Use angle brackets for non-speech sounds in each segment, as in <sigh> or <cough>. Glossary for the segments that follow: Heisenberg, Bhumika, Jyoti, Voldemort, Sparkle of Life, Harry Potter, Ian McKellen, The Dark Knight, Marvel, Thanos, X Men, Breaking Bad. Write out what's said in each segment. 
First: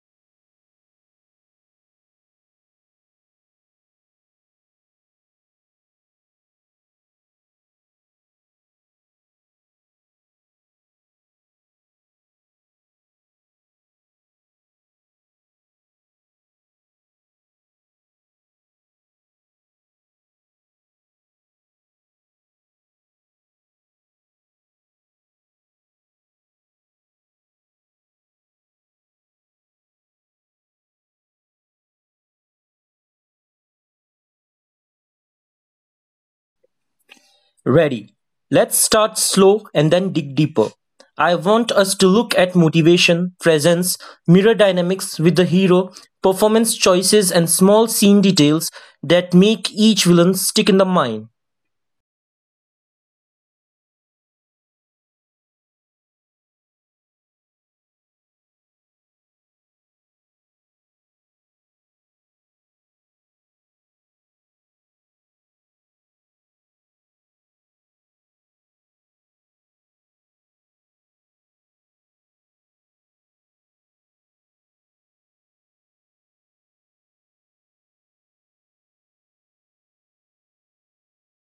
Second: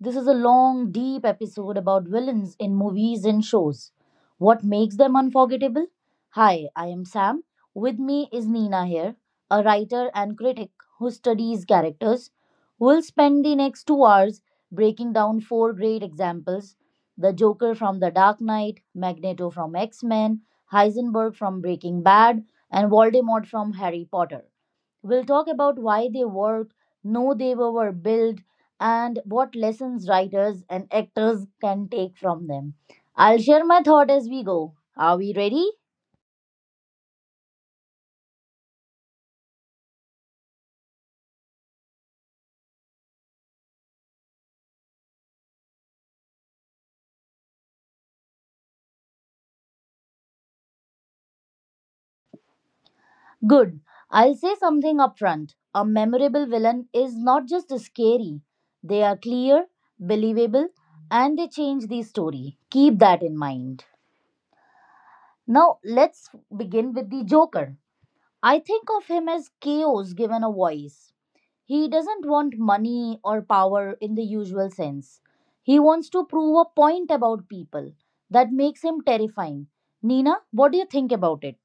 This is a long, deep episode about villains in movies and shows. What makes them unforgettable? Hi, I am Sam. With me is Nina here, a writer and critic who studies characters. We'll spend the next 2 hours breaking down four great examples the Joker from The Dark Knight, Magneto from X Men, Heisenberg from Breaking Bad, and Voldemort from Harry Potter. We'll talk about why they worked, know they were built, and what lessons writers and actors can take from them. I'll share my thought as we go. Are we ready? Ready. Let's start slow and then dig deeper. I want us to look at motivation, presence, mirror dynamics with the hero, performance choices, and small scene details that make each villain stick in the mind. Good. I'll say something upfront. A memorable villain is not just scary, they are clear, believable, and they change the story. Keep that in mind. Now, let's begin with the Joker. I think of him as chaos given a voice. He doesn't want money or power in the usual sense. He wants to prove a point about people. That makes him terrifying. Nina, what do you think about it?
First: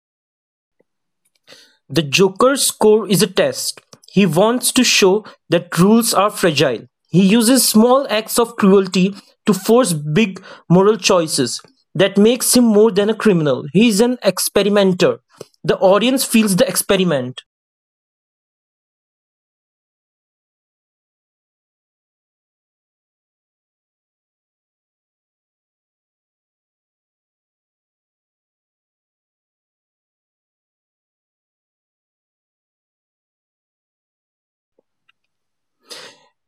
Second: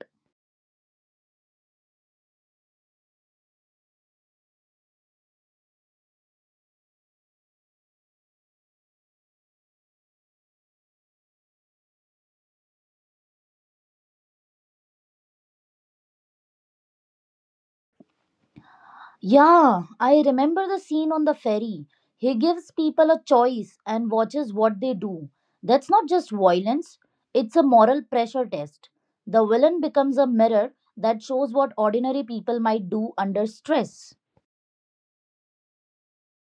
The Joker's score is a test. He wants to show that rules are fragile. He uses small acts of cruelty to force big moral choices that makes him more than a criminal. He is an experimenter. The audience feels the experiment. Yeah, I remember the scene on the ferry. He gives people a choice and watches what they do. That's not just violence, it's a moral pressure test. The villain becomes a mirror that shows what ordinary people might do under stress.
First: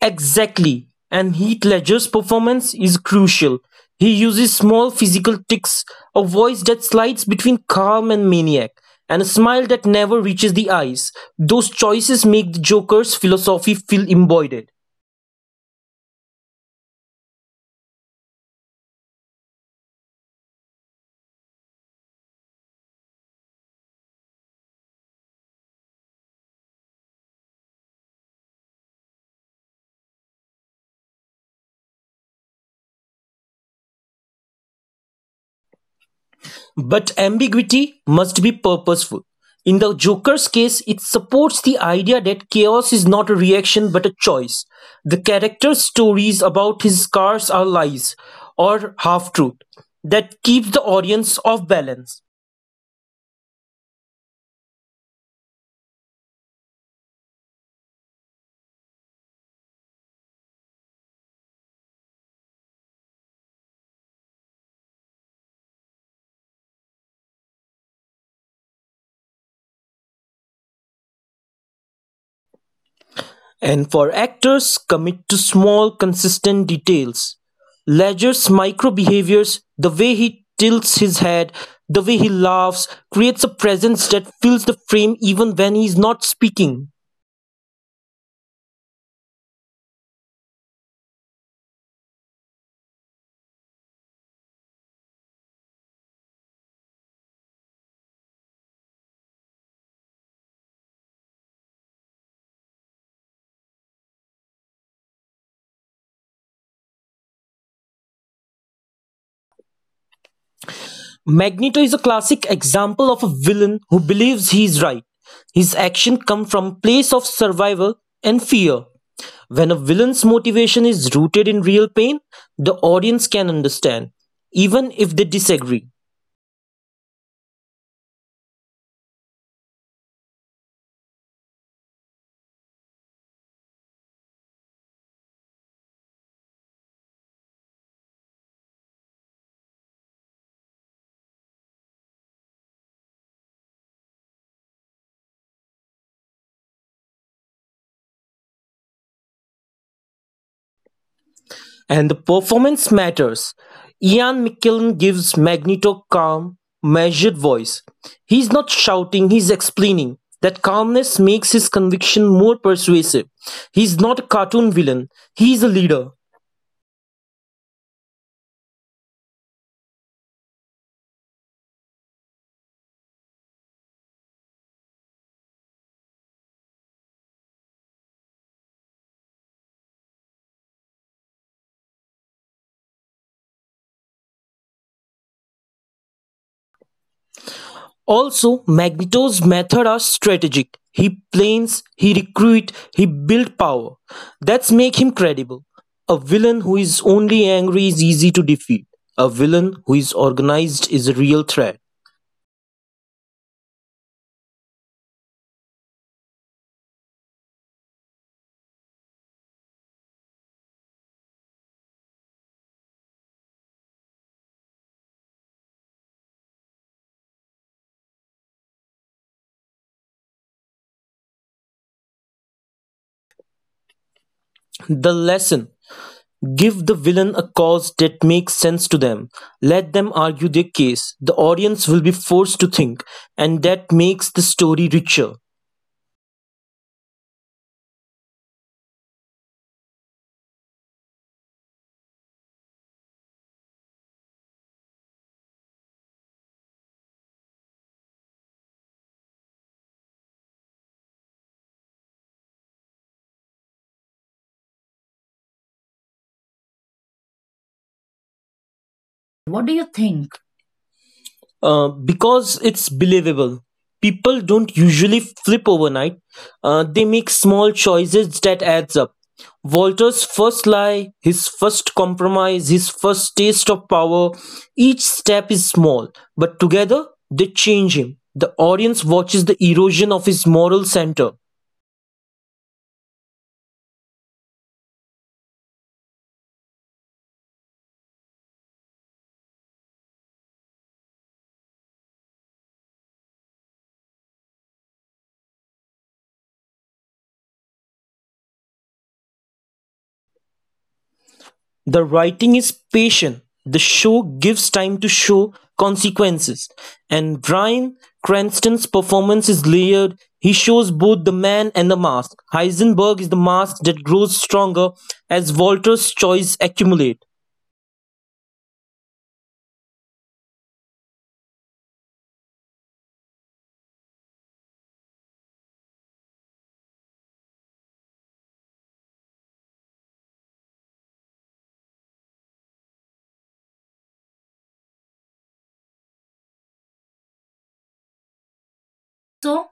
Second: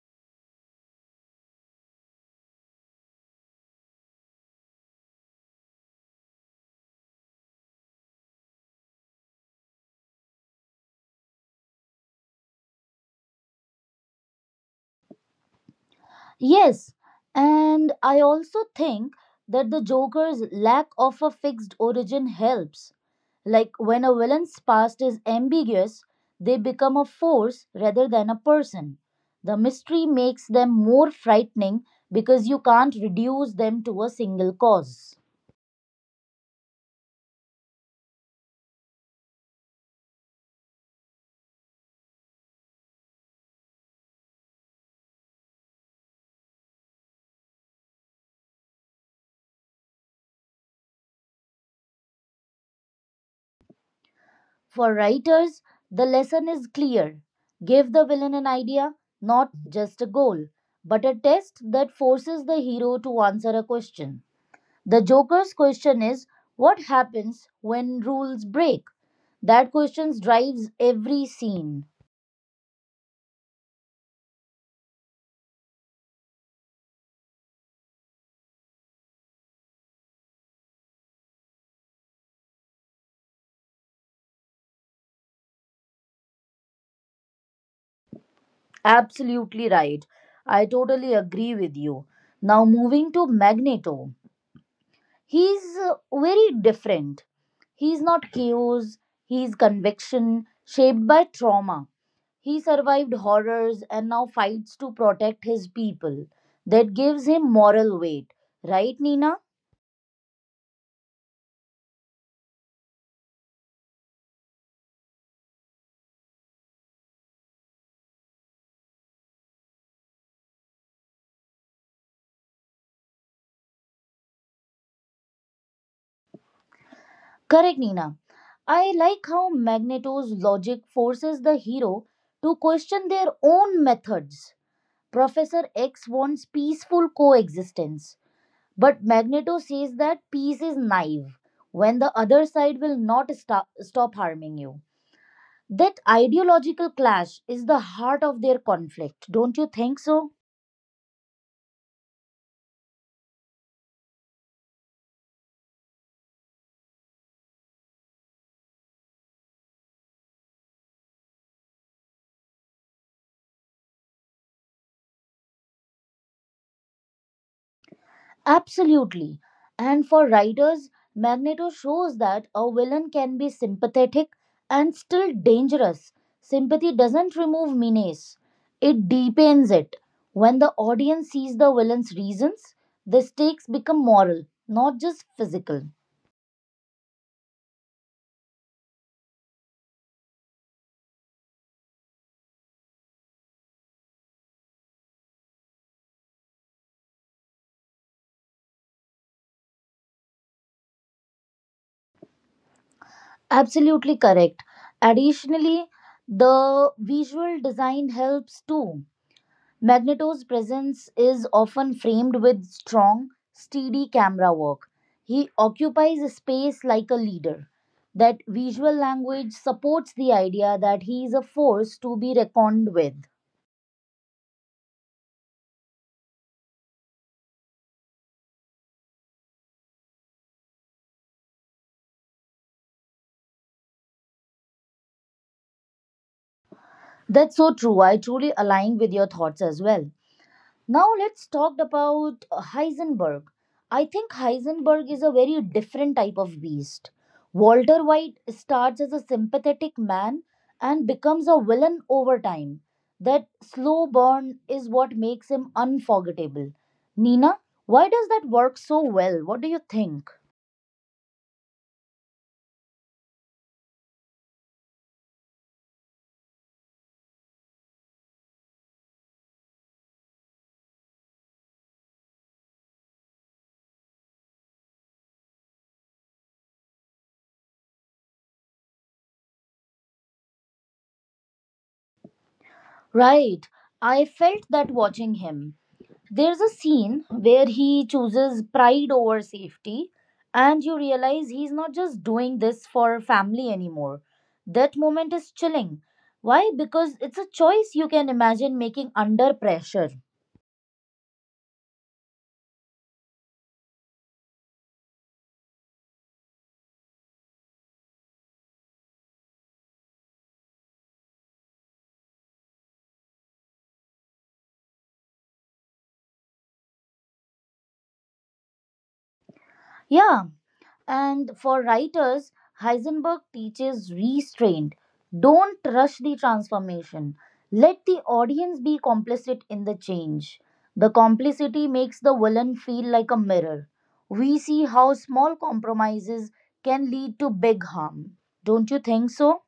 Exactly, and Heath Ledger's performance is crucial. He uses small physical tics, a voice that slides between calm and maniac, and a smile that never reaches the eyes. Those choices make the Joker's philosophy feel embodied. Yes, and I also think that the Joker's lack of a fixed origin helps. Like when a villain's past is ambiguous, they become a force rather than a person. The mystery makes them more frightening because you can't reduce them to a single cause. But ambiguity must be purposeful. In the Joker's case, it supports the idea that chaos is not a reaction but a choice. The character's stories about his scars are lies or half truth that keeps the audience off balance. For writers, the lesson is clear give the villain an idea, not just a goal, but a test that forces the hero to answer a question. The Joker's question is what happens when rules break? That question drives every scene. And for actors, commit to small, consistent details. Ledger's micro behaviors, the way he tilts his head, the way he laughs, creates a presence that fills the frame even when he's not speaking. Absolutely right. I totally agree with you. Now, moving to Magneto. He's very different. He's not chaos, he's conviction, shaped by trauma. He survived horrors and now fights to protect his people. That gives him moral weight. Right, Nina? Magneto is a classic example of a villain who believes he is right. His actions come from a place of survival and fear. When a villain's motivation is rooted in real pain, the audience can understand, even if they disagree. Correct, Nina. I like how Magneto's logic forces the hero to question their own methods. Professor X wants peaceful coexistence, but Magneto says that peace is naive when the other side will not stop harming you. That ideological clash is the heart of their conflict, don't you think so? And the performance matters. Ian McKellen gives Magneto calm, measured voice. He's not shouting, he's explaining. That calmness makes his conviction more persuasive. He's not a cartoon villain, he's a leader. Absolutely. And for writers, Magneto shows that a villain can be sympathetic and still dangerous. Sympathy doesn't remove menace, it deepens it. When the audience sees the villain's reasons, the stakes become moral, not just physical. Also, Magneto's methods are strategic. He plans, he recruits, he builds power. That's make him credible. A villain who is only angry is easy to defeat. A villain who is organized is a real threat. Absolutely correct. Additionally, the visual design helps too. Magneto's presence is often framed with strong, steady camera work. He occupies a space like a leader. That visual language supports the idea that he is a force to be reckoned with. The lesson, give the villain a cause that makes sense to them. Let them argue their case. The audience will be forced to think, and that makes the story richer. That's so true. I truly align with your thoughts as well. Now let's talk about Heisenberg. I think Heisenberg is a very different type of beast. Walter White starts as a sympathetic man and becomes a villain over time. That slow burn is what makes him unforgettable. Nina, why does that work so well? What do you think? Because it's believable. People don't usually flip overnight. They make small choices that adds up. Walter's first lie, his first compromise, his first taste of power, each step is small, but together they change him. The audience watches the erosion of his moral center. Right. I felt that watching him. There's a scene where he chooses pride over safety, and you realize he's not just doing this for family anymore. That moment is chilling. Why? Because it's a choice you can imagine making under pressure. The writing is patient, the show gives time to show consequences, and Bryan Cranston's performance is layered. He shows both the man and the mask. Heisenberg is the mask that grows stronger as Walter's choices accumulate. Yeah, and for writers, Heisenberg teaches restraint. Don't rush the transformation. Let the audience be complicit in the change. The complicity makes the villain feel like a mirror. We see how small compromises can lead to big harm. Don't you think so? So,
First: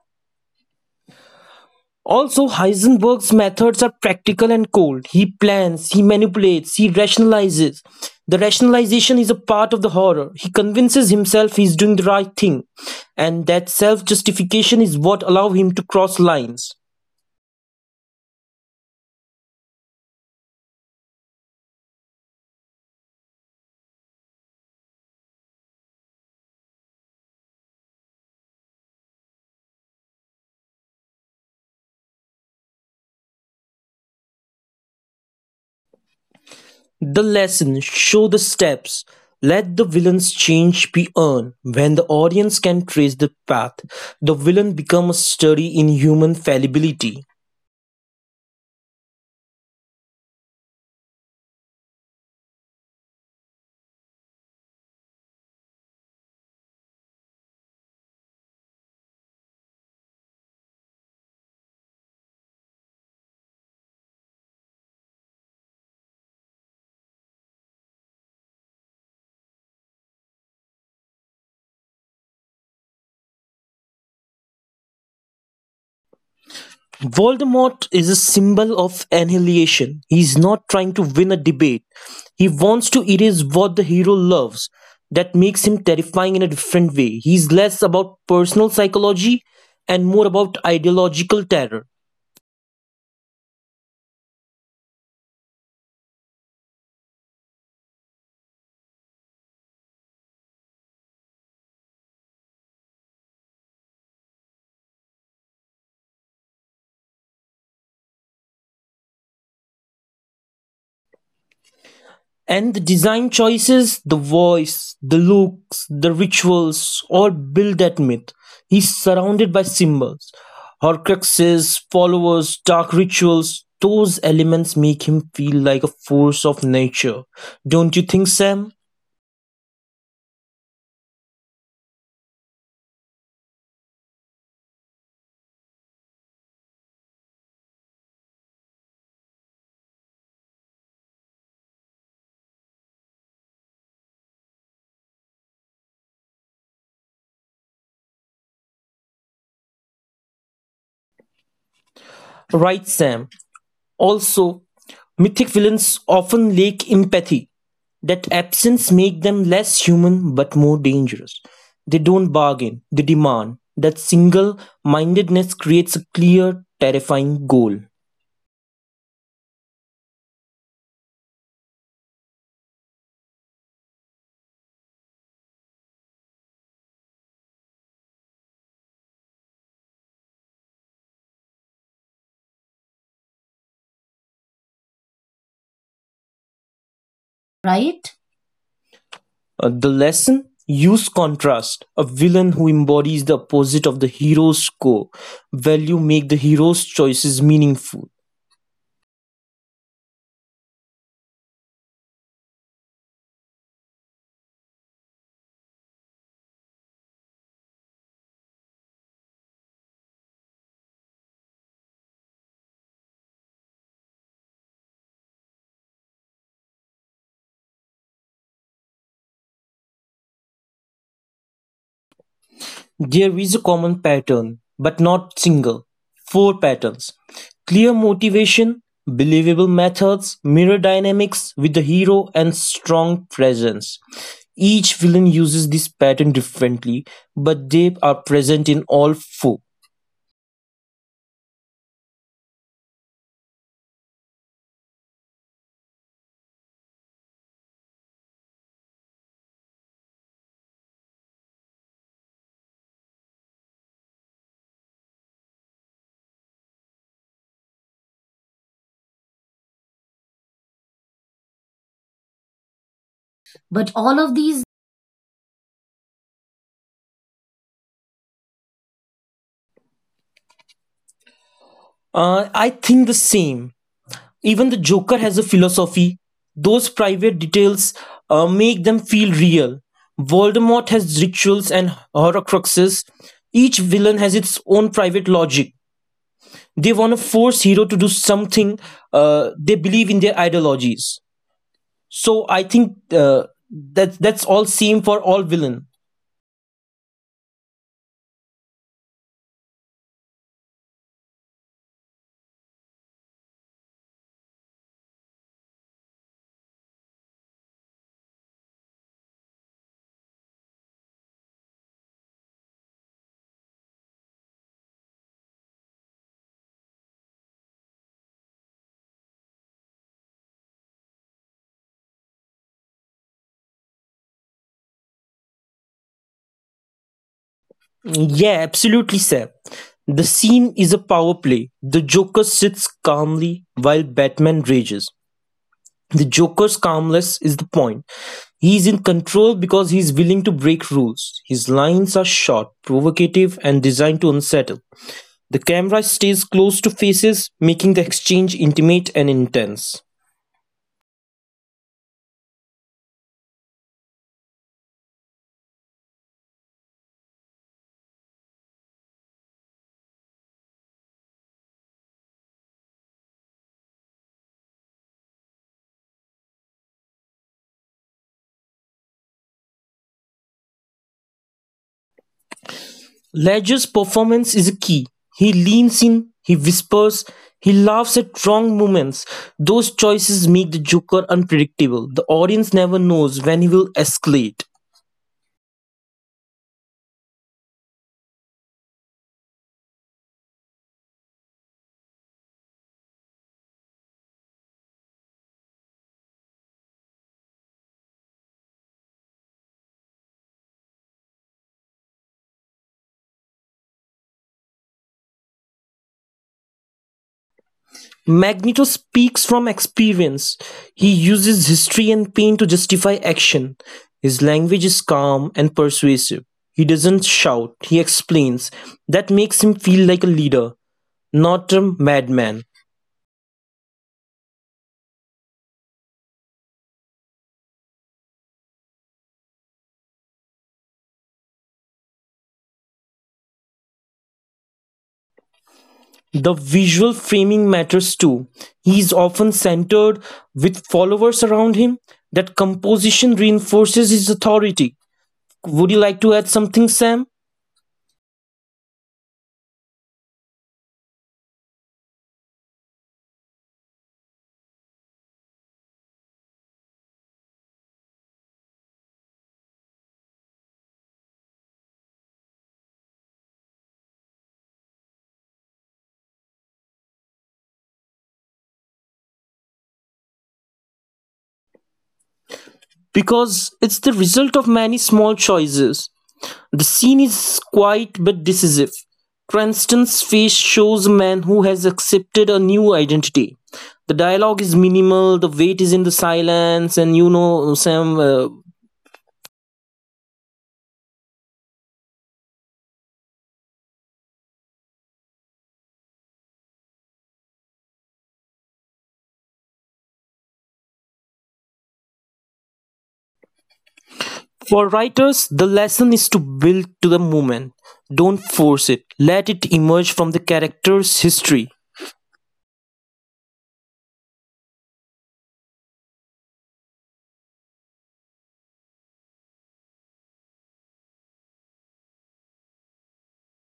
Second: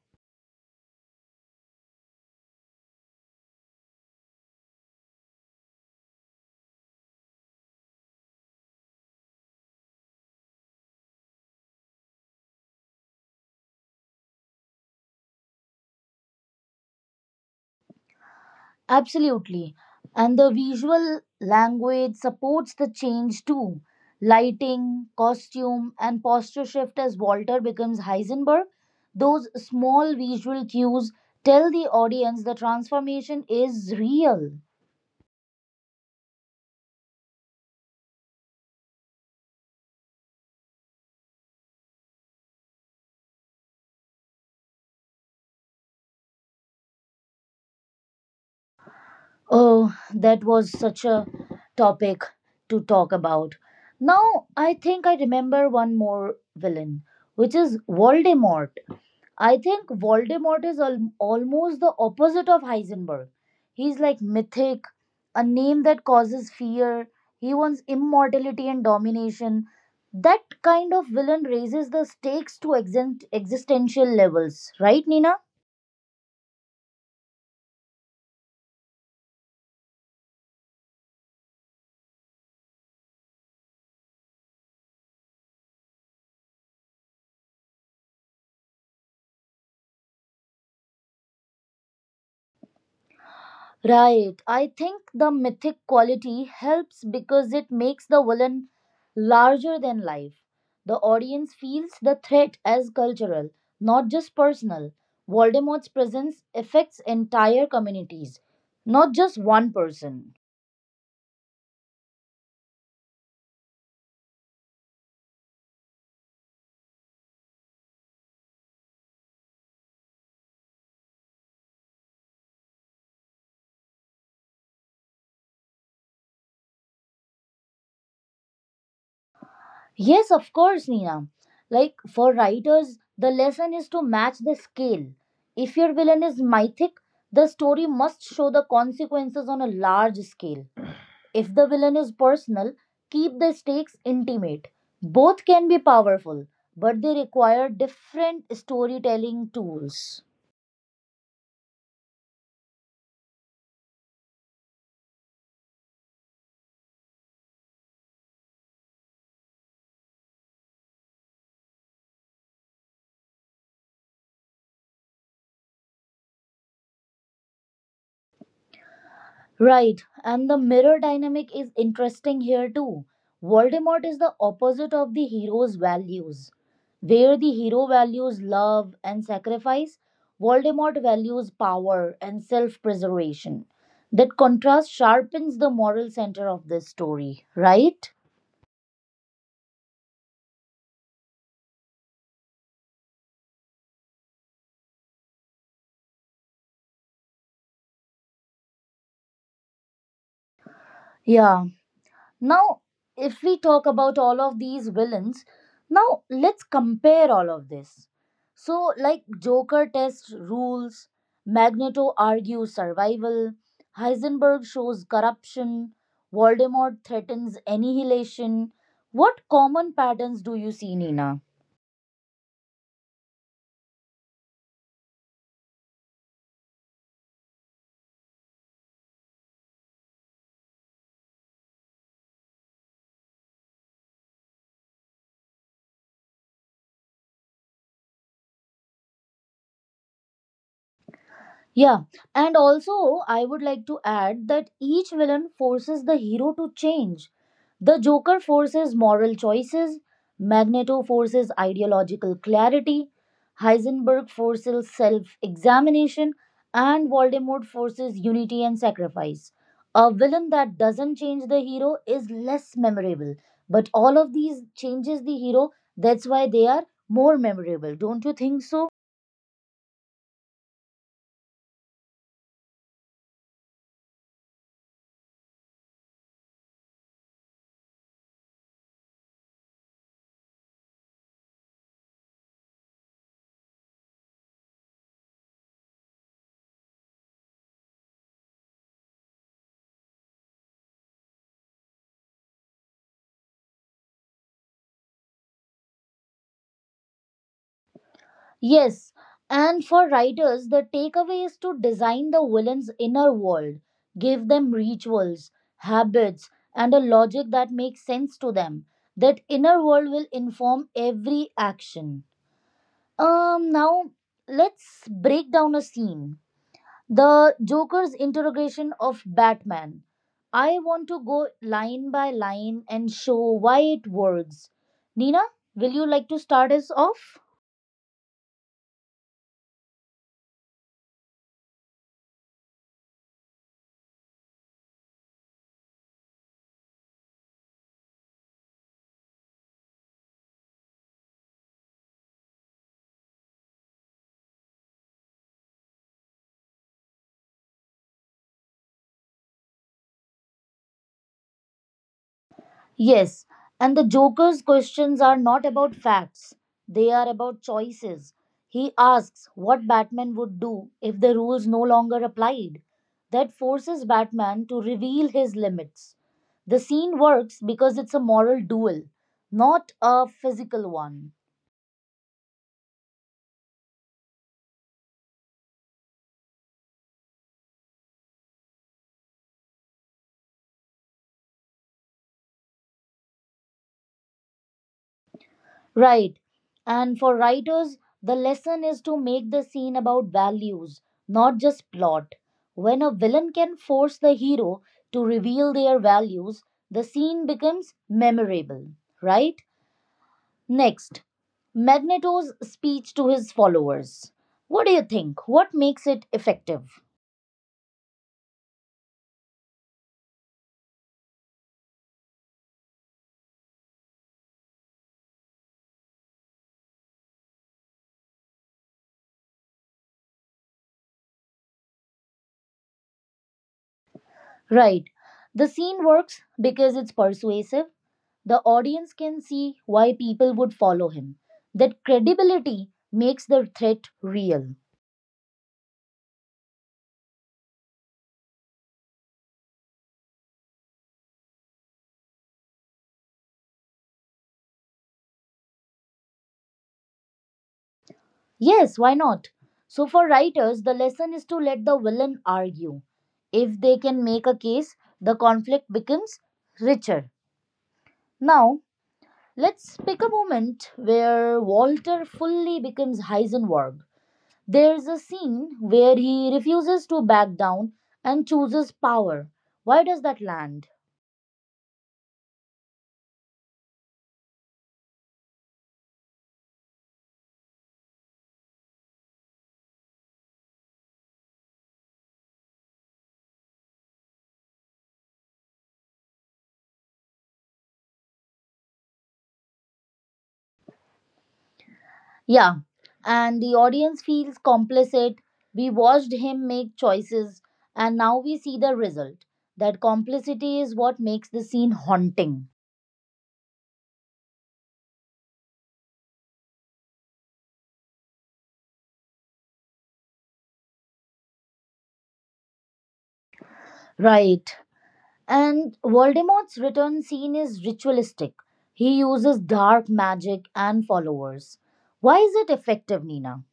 Also, Heisenberg's methods are practical and cold. He plans, he manipulates, he rationalizes. The rationalization is a part of the horror. He convinces himself he's doing the right thing, and that self justification is what allows him to cross lines. Absolutely. And the visual language supports the change too. Lighting, costume, and posture shift as Walter becomes Heisenberg. Those small visual cues tell the audience the transformation is real. The lesson, show the steps. Let the villain's change be earned. When the audience can trace the path, the villain becomes a study in human fallibility. Oh, that was such a topic to talk about. Now, I think I remember one more villain, which is Voldemort. I think Voldemort is almost the opposite of Heisenberg. He's like mythic, a name that causes fear. He wants immortality and domination. That kind of villain raises the stakes to existential levels, right, Nina? Voldemort is a symbol of annihilation. He's not trying to win a debate. He wants to erase what the hero loves. That makes him terrifying in a different way. He's less about personal psychology and more about ideological terror. Right. I think the mythic quality helps because it makes the villain larger than life. The audience feels the threat as cultural, not just personal. Voldemort's presence affects entire communities, not just one person. And the design choices, the voice, the looks, the rituals all build that myth. He's surrounded by symbols, horcruxes, followers, dark rituals. Those elements make him feel like a force of nature. Don't you think, Sam? Yes, of course, Nina. Like for writers, the lesson is to match the scale. If your villain is mythic, the story must show the consequences on a large scale. If the villain is personal, keep the stakes intimate. Both can be powerful, but they require different storytelling tools. Right, Sam. Also, mythic villains often lack empathy. That absence makes them less human but more dangerous. They don't bargain, they demand. That single mindedness creates a clear, terrifying goal. Right, and the mirror dynamic is interesting here too. Voldemort is the opposite of the hero's values. Where the hero values love and sacrifice, Voldemort values power and self preservation. That contrast sharpens the moral center of this story, right? Right? The lesson, use contrast, a villain who embodies the opposite of the hero's core value make the hero's choices meaningful. Yeah. Now, if we talk about all of these villains, now let's compare all of this. So, like Joker tests rules, Magneto argues survival, Heisenberg shows corruption, Voldemort threatens annihilation. What common patterns do you see, Nina? There is a common pattern, but not single. Four patterns: clear motivation, believable methods, mirror dynamics with the hero, and strong presence. Each villain uses this pattern differently, but they are present in all four. Yeah, and also I would like to add that each villain forces the hero to change. The Joker forces moral choices, Magneto forces ideological clarity, Heisenberg forces self examination, and Voldemort forces unity and sacrifice. A villain that doesn't change the hero is less memorable, but But all all of of these. these changes the hero, that's why they are more memorable. Don't you think so? I think the same. Even the Joker has a philosophy. Those private details make them feel real. Voldemort has rituals and horcruxes. Each villain has its own private logic. They want to force hero to do something. They believe in their ideologies. So I think that's all same for all villain. Yes, and for writers, the takeaway is to design the villain's inner world, give them rituals, habits, and a logic that makes sense to them. That inner world will inform every action. Now let's break down a scene. The Joker's interrogation of Batman. I want to go line by line and show why it works. Nina, will you like to start us off? Yeah, absolutely, Seb. The scene is a power play. The Joker sits calmly while Batman rages. The Joker's calmness is the point. He is in control because he is willing to break rules. His lines are short, provocative, and designed to unsettle. The camera stays close to faces, making the exchange intimate and intense. Yes, and the Joker's questions are not about facts, they are about choices. He asks what Batman would do if the rules no longer applied. That forces Batman to reveal his limits. The scene works because it's a moral duel, not a physical one. Ledger's performance is a key. He leans in, he whispers, he laughs at wrong moments. Those choices make the Joker unpredictable. The audience never knows when he will escalate. Right. And for writers, the lesson is to make the scene about values, not just plot. When a villain can force the hero to reveal their values, the scene becomes memorable, right? Next, Magneto's speech to his followers. What do you think? What makes it effective? Magneto speaks from experience. He uses history and pain to justify action. His language is calm and persuasive. He doesn't shout, he explains. That makes him feel like a leader, not a madman. Right. The scene works because it's persuasive, the audience can see why people would follow him. That credibility makes the threat real. The visual framing matters too. He is often centered with followers around him. That composition reinforces his authority. Would you like to add something, Sam? Yes, why not? So, for writers, the lesson is to let the villain argue. If they can make a case, the conflict becomes richer. Now, let's pick a moment where Walter fully becomes Heisenberg. There's a scene where he refuses to back down and chooses power. Why does that land? Because it's the result of many small choices. The scene is quiet but decisive. Cranston's face shows a man who has accepted a new identity. The dialogue is minimal, the weight is in the silence, and you know, Sam, Yeah, and the audience feels complicit. We watched him make choices, and now we see the result. That complicity is what makes the scene haunting. for writers, the lesson is to build to the moment. Don't force it, let it emerge from the character's history. Right. And Voldemort's return scene is ritualistic. He uses dark magic and followers. Why is it effective, Nina?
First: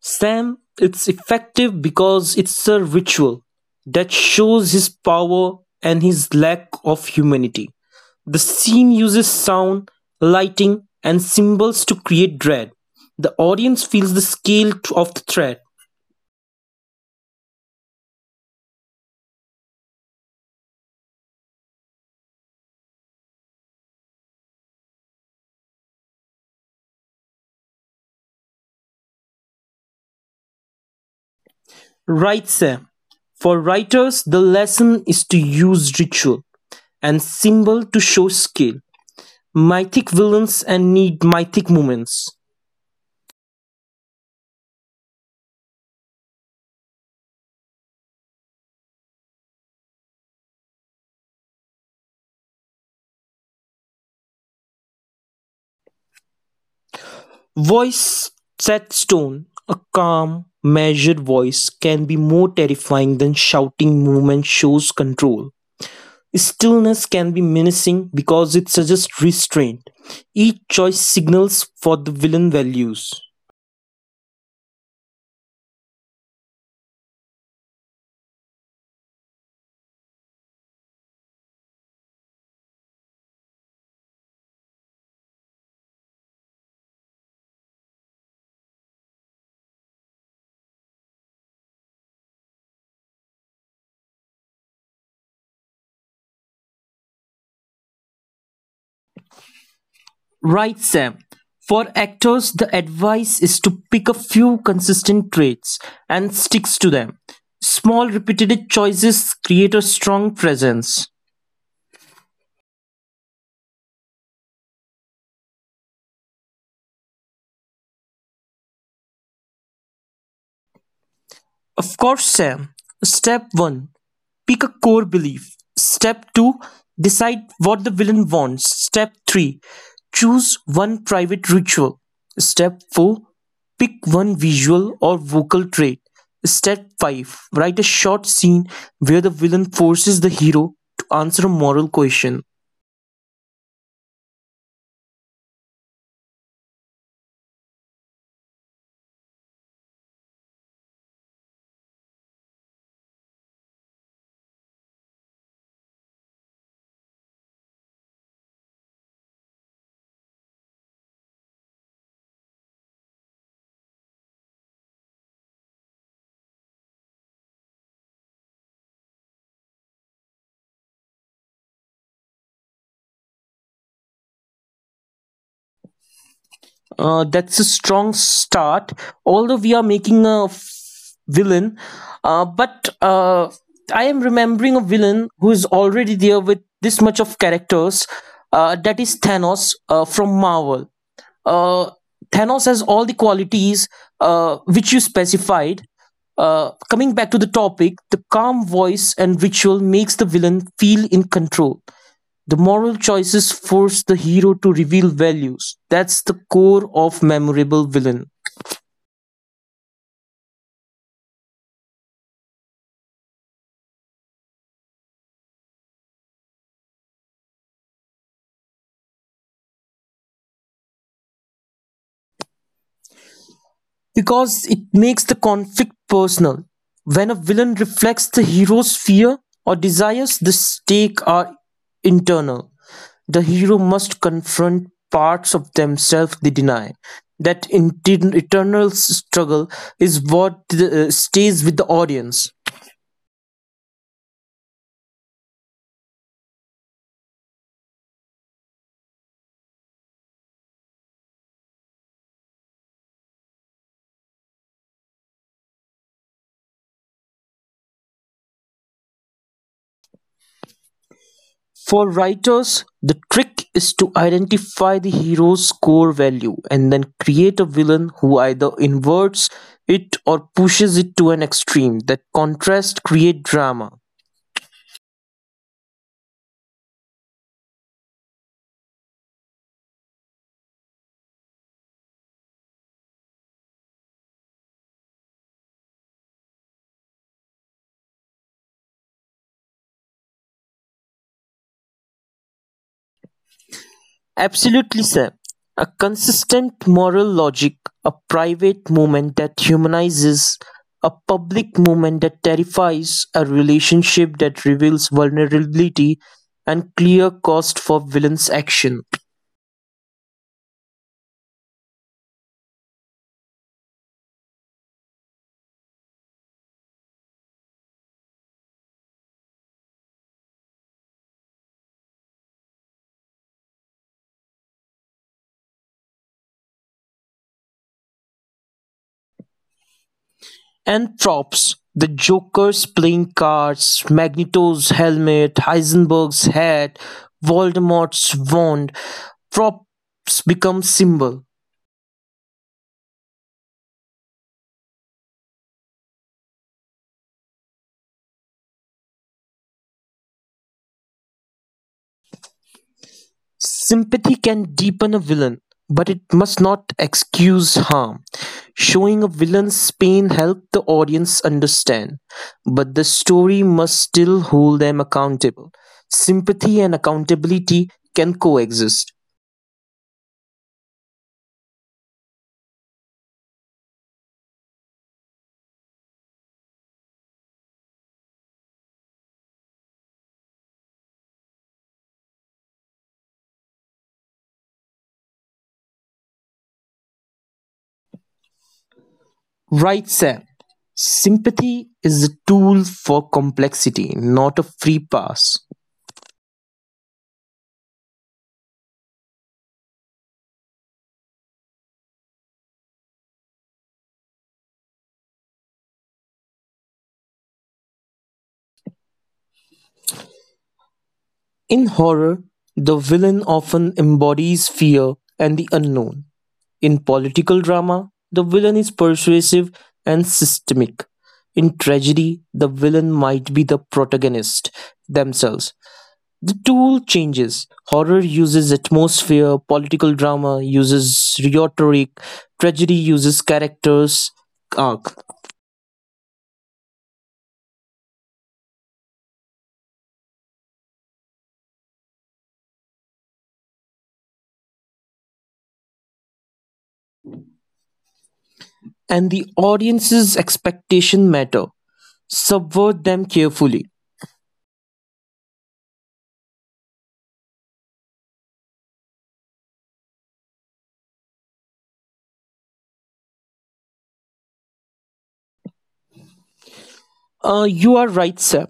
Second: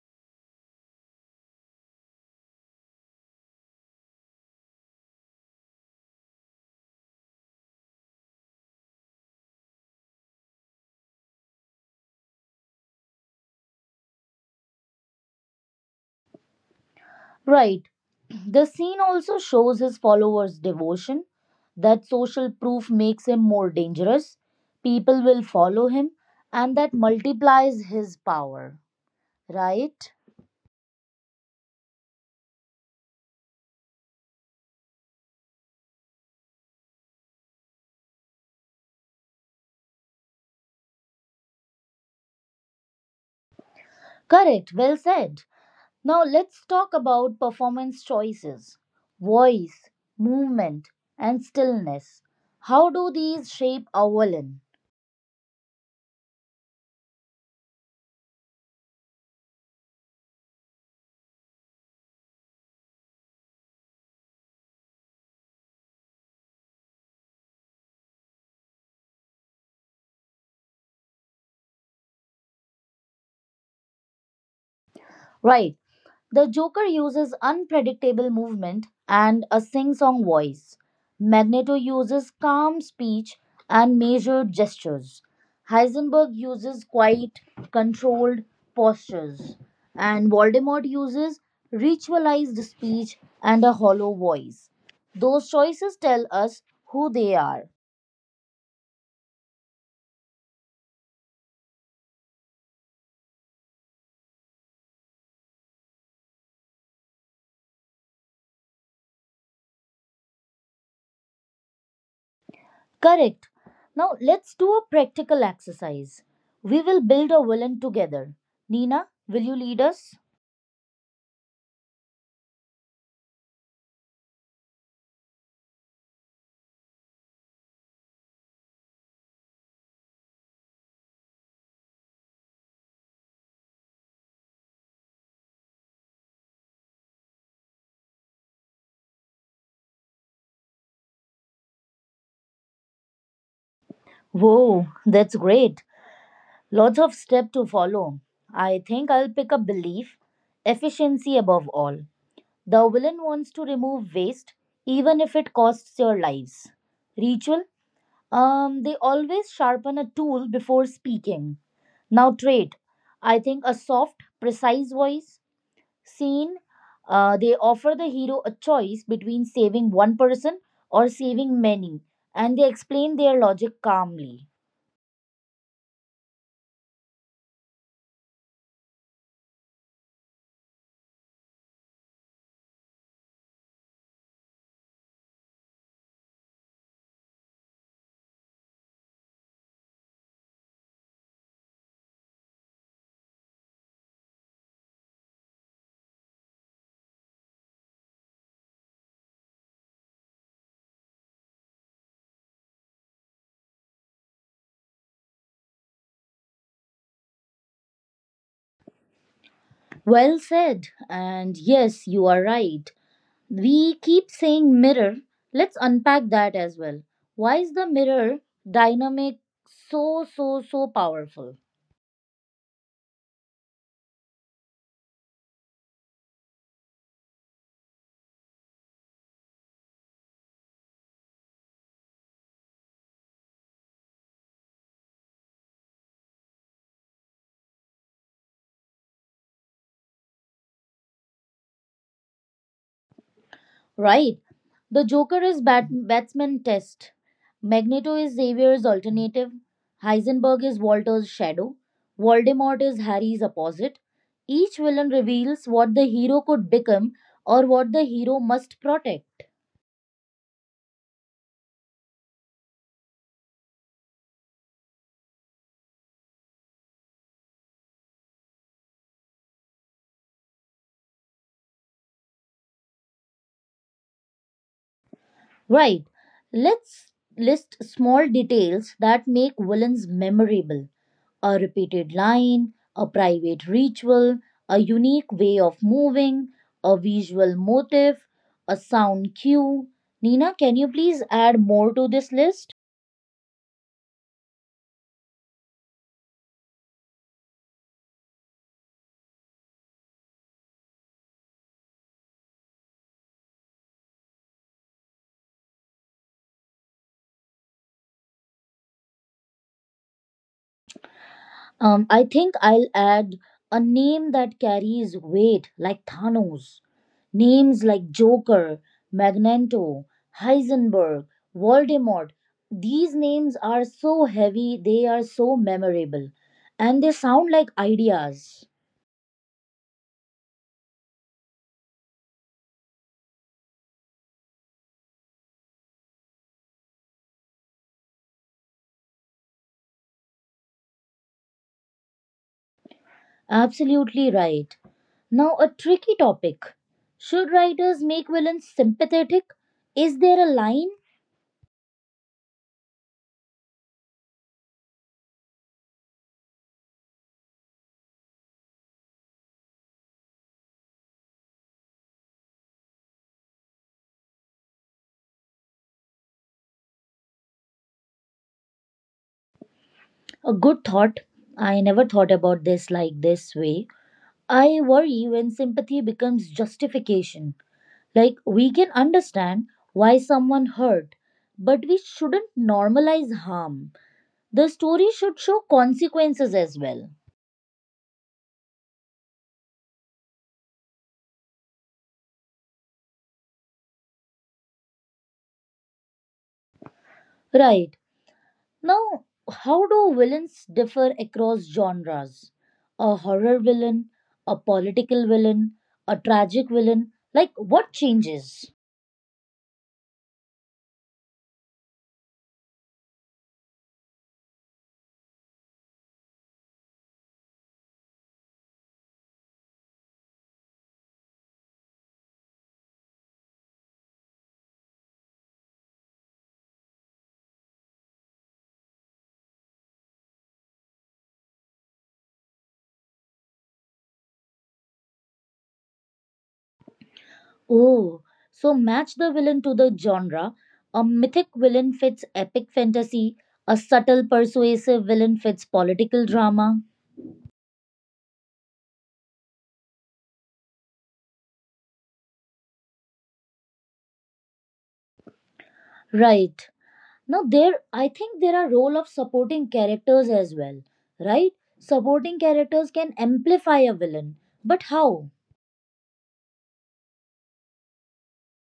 Sam, it's effective because it's a ritual that shows his power and his lack of humanity. The scene uses sound, lighting, and symbols to create dread. The audience feels the scale of the threat. Right. The scene also shows his followers' devotion, that social proof makes him more dangerous, people will follow him, and that multiplies his power. Right? Wrightse. For writers, the lesson is to use ritual and symbol to show scale. Mythic villains and need mythic moments. Correct, well said. Now let's talk about performance choices voice, movement, and stillness. How do these shape our villain? Voice set stone. A calm, measured voice can be more terrifying than shouting movement shows control. Stillness can be menacing because it suggests restraint. Each choice signals for the villain values. Right. The Joker uses unpredictable movement and a sing song voice. Magneto uses calm speech and measured gestures. Heisenberg uses quiet, controlled postures. And Voldemort uses ritualized speech and a hollow voice. Those choices tell us who they are. Right, Sam. For actors, the advice is to pick a few consistent traits and sticks to them. Small repeated choices create a strong presence. Correct. Now let's do a practical exercise. We will build a villain together. Nina, will you lead us? Of course, Sam. Step 1, pick a core belief. Step 2, decide what the villain wants. Step 3, choose one private ritual. Step 4, pick one visual or vocal trait. Step 5, write a short scene where the villain forces the hero to answer a moral question. Whoa, that's great. Lots of steps to follow. I think I'll pick up belief, efficiency above all. The villain wants to remove waste, even if it costs your lives. Ritual, they always sharpen a tool before speaking. Now, trait, I think a soft, precise voice. Scene, they offer the hero a choice between saving one person or saving many, and they explain their logic calmly. That's a strong start. Although we are making a villain, but I am remembering a villain who is already there with this much of characters. That is Thanos from Marvel. Uh, Thanos has all the qualities which you specified. Coming back to the topic, the calm voice and ritual makes the villain feel in control. The moral choices force the hero to reveal values. That's the core of memorable villain. Well said. And yes, you are right. We keep saying mirror. Let's unpack that as well. Why is the mirror dynamic so, so, so powerful? Because it makes the conflict personal. When a villain reflects the hero's fear or desires, the stakes are internal. The hero must confront parts of themselves they deny. That internal struggle is what stays with the audience. Right. The Joker is batsman test. Magneto is Xavier's alternative. Heisenberg is Walter's shadow. Voldemort is Harry's opposite. Each villain reveals what the hero could become or what the hero must protect. For writers, the trick is to identify the hero's core value and then create a villain who either inverts it or pushes it to an extreme that contrast create drama. Right. Let's list small details that make villains memorable a repeated line, a private ritual, a unique way of moving, a visual motive, a sound cue. Nina, can you please add more to this list? Absolutely, Sam. A consistent moral logic, a private moment that humanizes, a public moment that terrifies, a relationship that reveals vulnerability, and clear cost for villain's action. I think I'll add a name that carries weight, like Thanos. Names like Joker, Magneto, Heisenberg, Voldemort, these names are so heavy, they are so memorable, and they sound like ideas. And props: the Joker's playing cards, Magneto's helmet, Heisenberg's hat, Voldemort's wand, props become symbol. Absolutely right. Now, a tricky topic. Should writers make villains sympathetic? Is there a line? Sympathy can deepen a villain, but it must not excuse harm. Showing a villain's pain helps the audience understand, but the story must still hold them accountable. Sympathy and accountability can coexist. A good thought. I never thought about this like this way. I worry when sympathy becomes justification. Like, we can understand why someone hurt, but we shouldn't normalize harm. The story should show consequences as well. Right, Sam. Sympathy is a tool for complexity, not a free pass. Right. Now, how do villains differ across genres? A horror villain, a political villain, a tragic villain? Like, what changes? In horror, the villain often embodies fear and the unknown. In political drama, the villain is persuasive and systemic. In tragedy, the villain might be the protagonist themselves. The tool changes. Horror uses atmosphere, political drama uses rhetoric, tragedy uses characters' arc. Oh, so match the villain to the genre. A mythic villain fits epic fantasy, a subtle, persuasive villain fits political drama. And the audience's expectation matter. Subvert them carefully. Right. Now there, I think there are role of supporting characters as well, right? Supporting characters can amplify a villain, but how? You are right, sir.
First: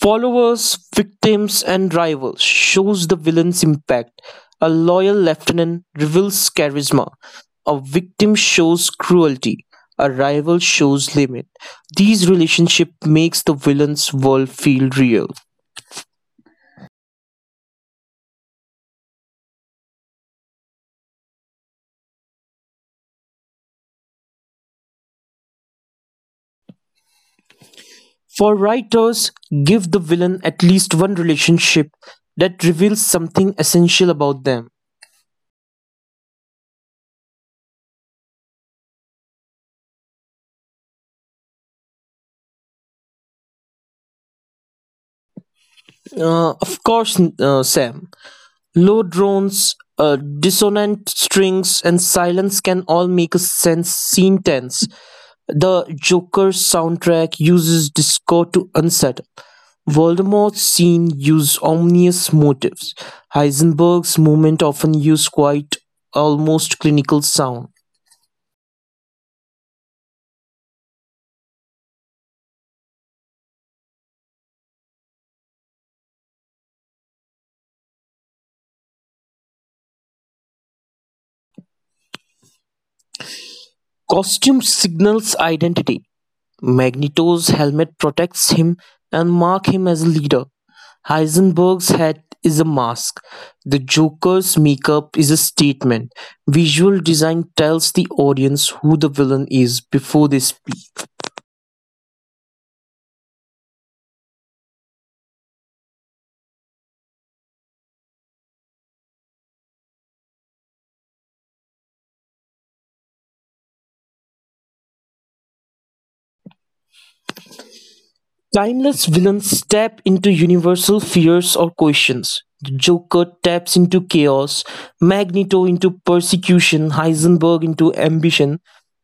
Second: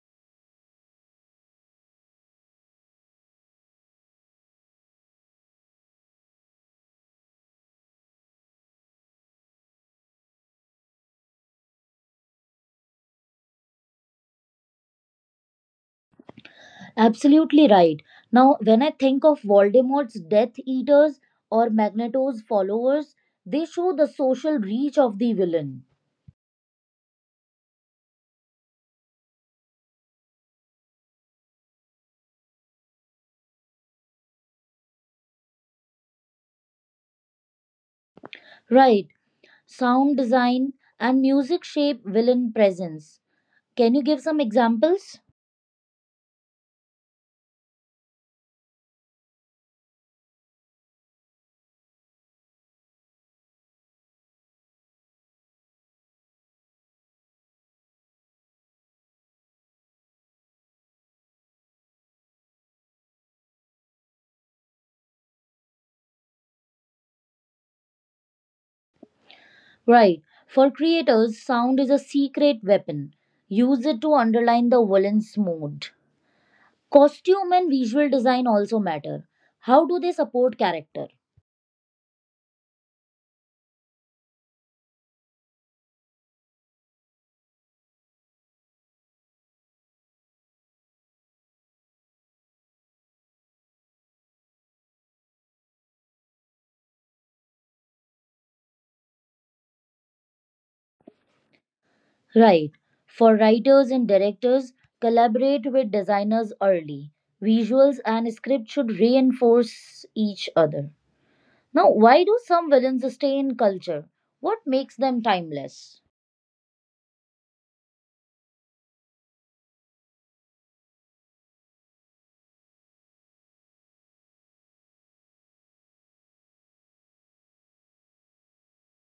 Followers, victims, and rivals shows the villain's impact. A loyal lieutenant reveals charisma. A victim shows cruelty. A rival shows limit. These relationship makes the villain's world feel real. Absolutely right. Now when I think of Voldemort's death eaters or Magneto's followers, they show the social reach of the villain. For writers, give the villain at least one relationship that reveals something essential about them. Right, sound design and music shape villain presence. Can you give some examples? Of course, Sam. Low drones, dissonant strings, and silence can all make a sense scene tense. The Joker's soundtrack uses discord to unsettle. Voldemort's scene uses ominous motives. Heisenberg's movement often use quite almost clinical sound. Right. For creators, sound is a secret weapon, use it to underline the villain's mood. Costume and visual design also matter. How do they support character? Costume signals identity. Magneto's helmet protects him and marks him as a leader. Heisenberg's hat is a mask. The Joker's makeup is a statement. Visual design tells the audience who the villain is before they speak. Right. For writers and directors, collaborate with designers early. Visuals and script should reinforce each other. Now, why do some villains stay in culture? What makes them timeless? Timeless villains tap into universal fears or questions. The Joker taps into chaos, Magneto into persecution, Heisenberg into ambition,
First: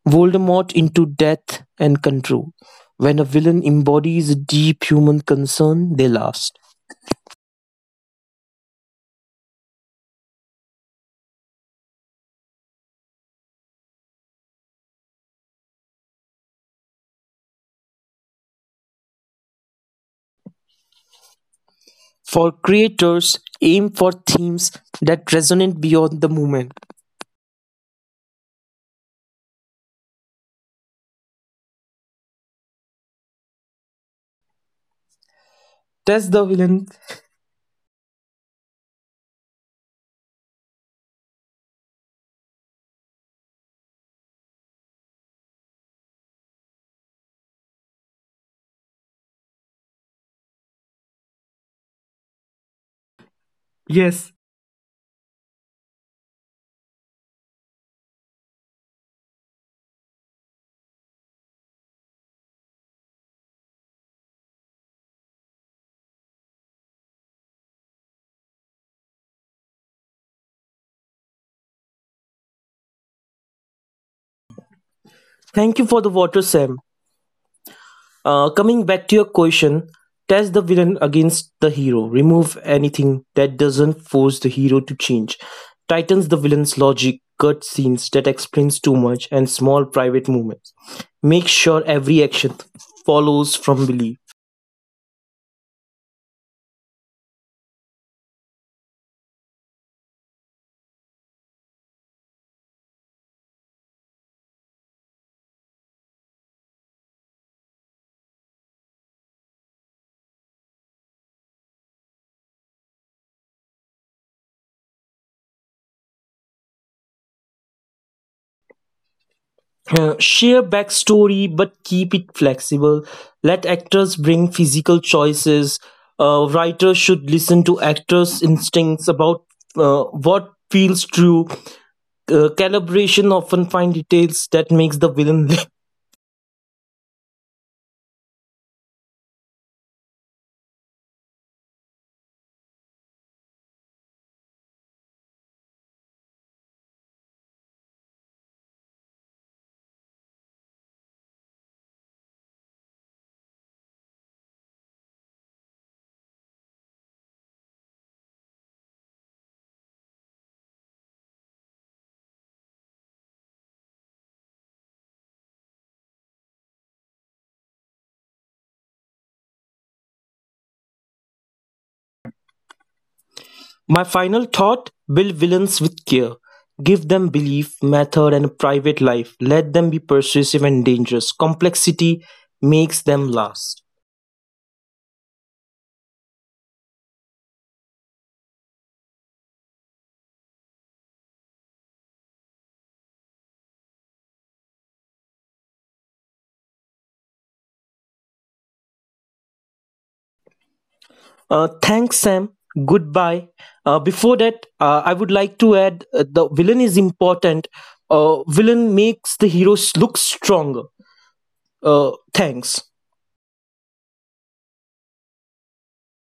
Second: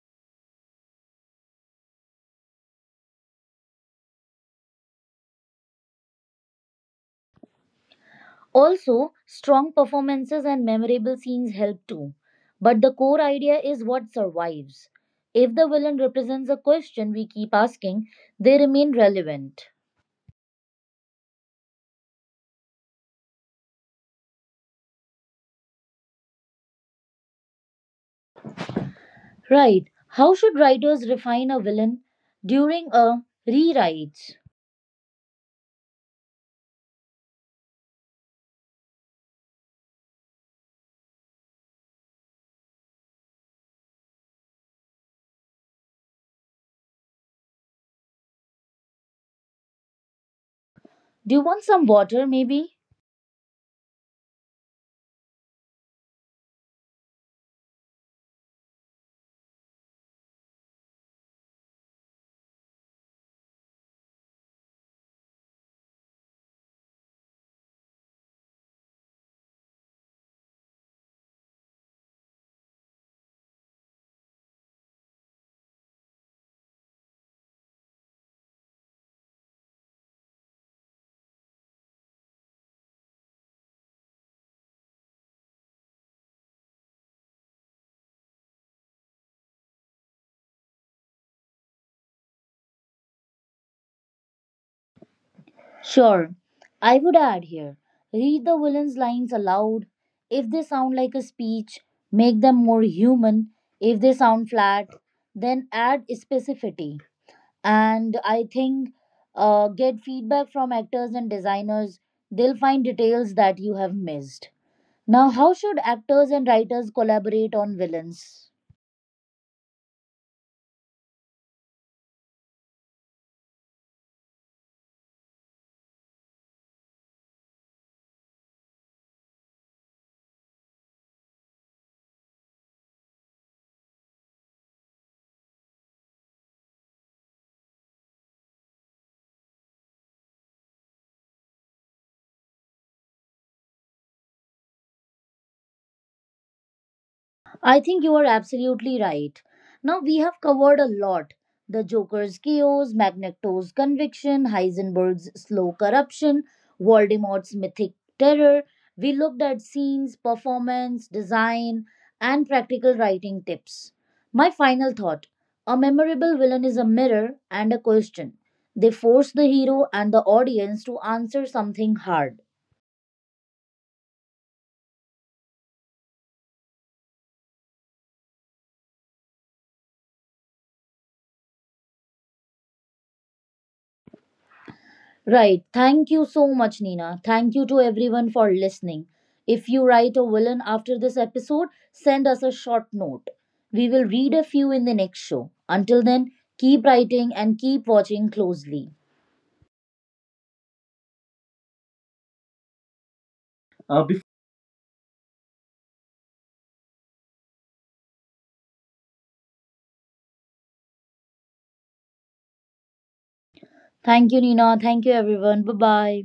Voldemort into death and control. When a villain embodies a deep human concern, they last. Also, strong performances and memorable scenes help too. But the core idea is what survives. If the villain represents a question we keep asking, they remain relevant. For creators, aim for themes that resonate beyond the moment. Right. How should writers refine a villain during a rewrite? Test the villain. Do you want some water, maybe? Yes. Thank you for the water, Sam. Coming back to your question, test the villain against the hero. Remove anything that doesn't force the hero to change. Tightens the villain's logic, cut scenes that explains too much, and small private movements. Make sure every action follows from belief. Sure. I would add here read the villain's lines aloud. If they sound like a speech, make them more human. If they sound flat, then add specificity. And I think get feedback from actors and designers. They'll find details that you have missed. Now, how should actors and writers collaborate on villains? Share backstory, but keep it flexible. Let actors bring physical choices. Writers should listen to actors' instincts about what feels true. Calibration often find details that makes the villain live. I think you are absolutely right. Now we have covered a lot. The Joker's chaos, Magneto's conviction, Heisenberg's slow corruption, Voldemort's mythic terror. We looked at scenes, performance, design, and practical writing tips. My final thought a memorable villain is a mirror and a question. They force the hero and the audience to answer something hard. <laughs> My final thought: build villains with care. Give them belief, method, and a private life. Let them be persuasive and dangerous. Complexity makes them last. Right. Thank you so much, Nina. Thank you to everyone for listening. If you write a villain after this episode, send us a short note. We will read a few in the next show. Until then, keep writing and keep watching closely. Thanks, Sam. Goodbye. Uh, bef- Before that, I would like to add the villain is important. Villain makes the heroes look stronger. Thanks. Thank you, Nina. Thank you, everyone. Bye bye.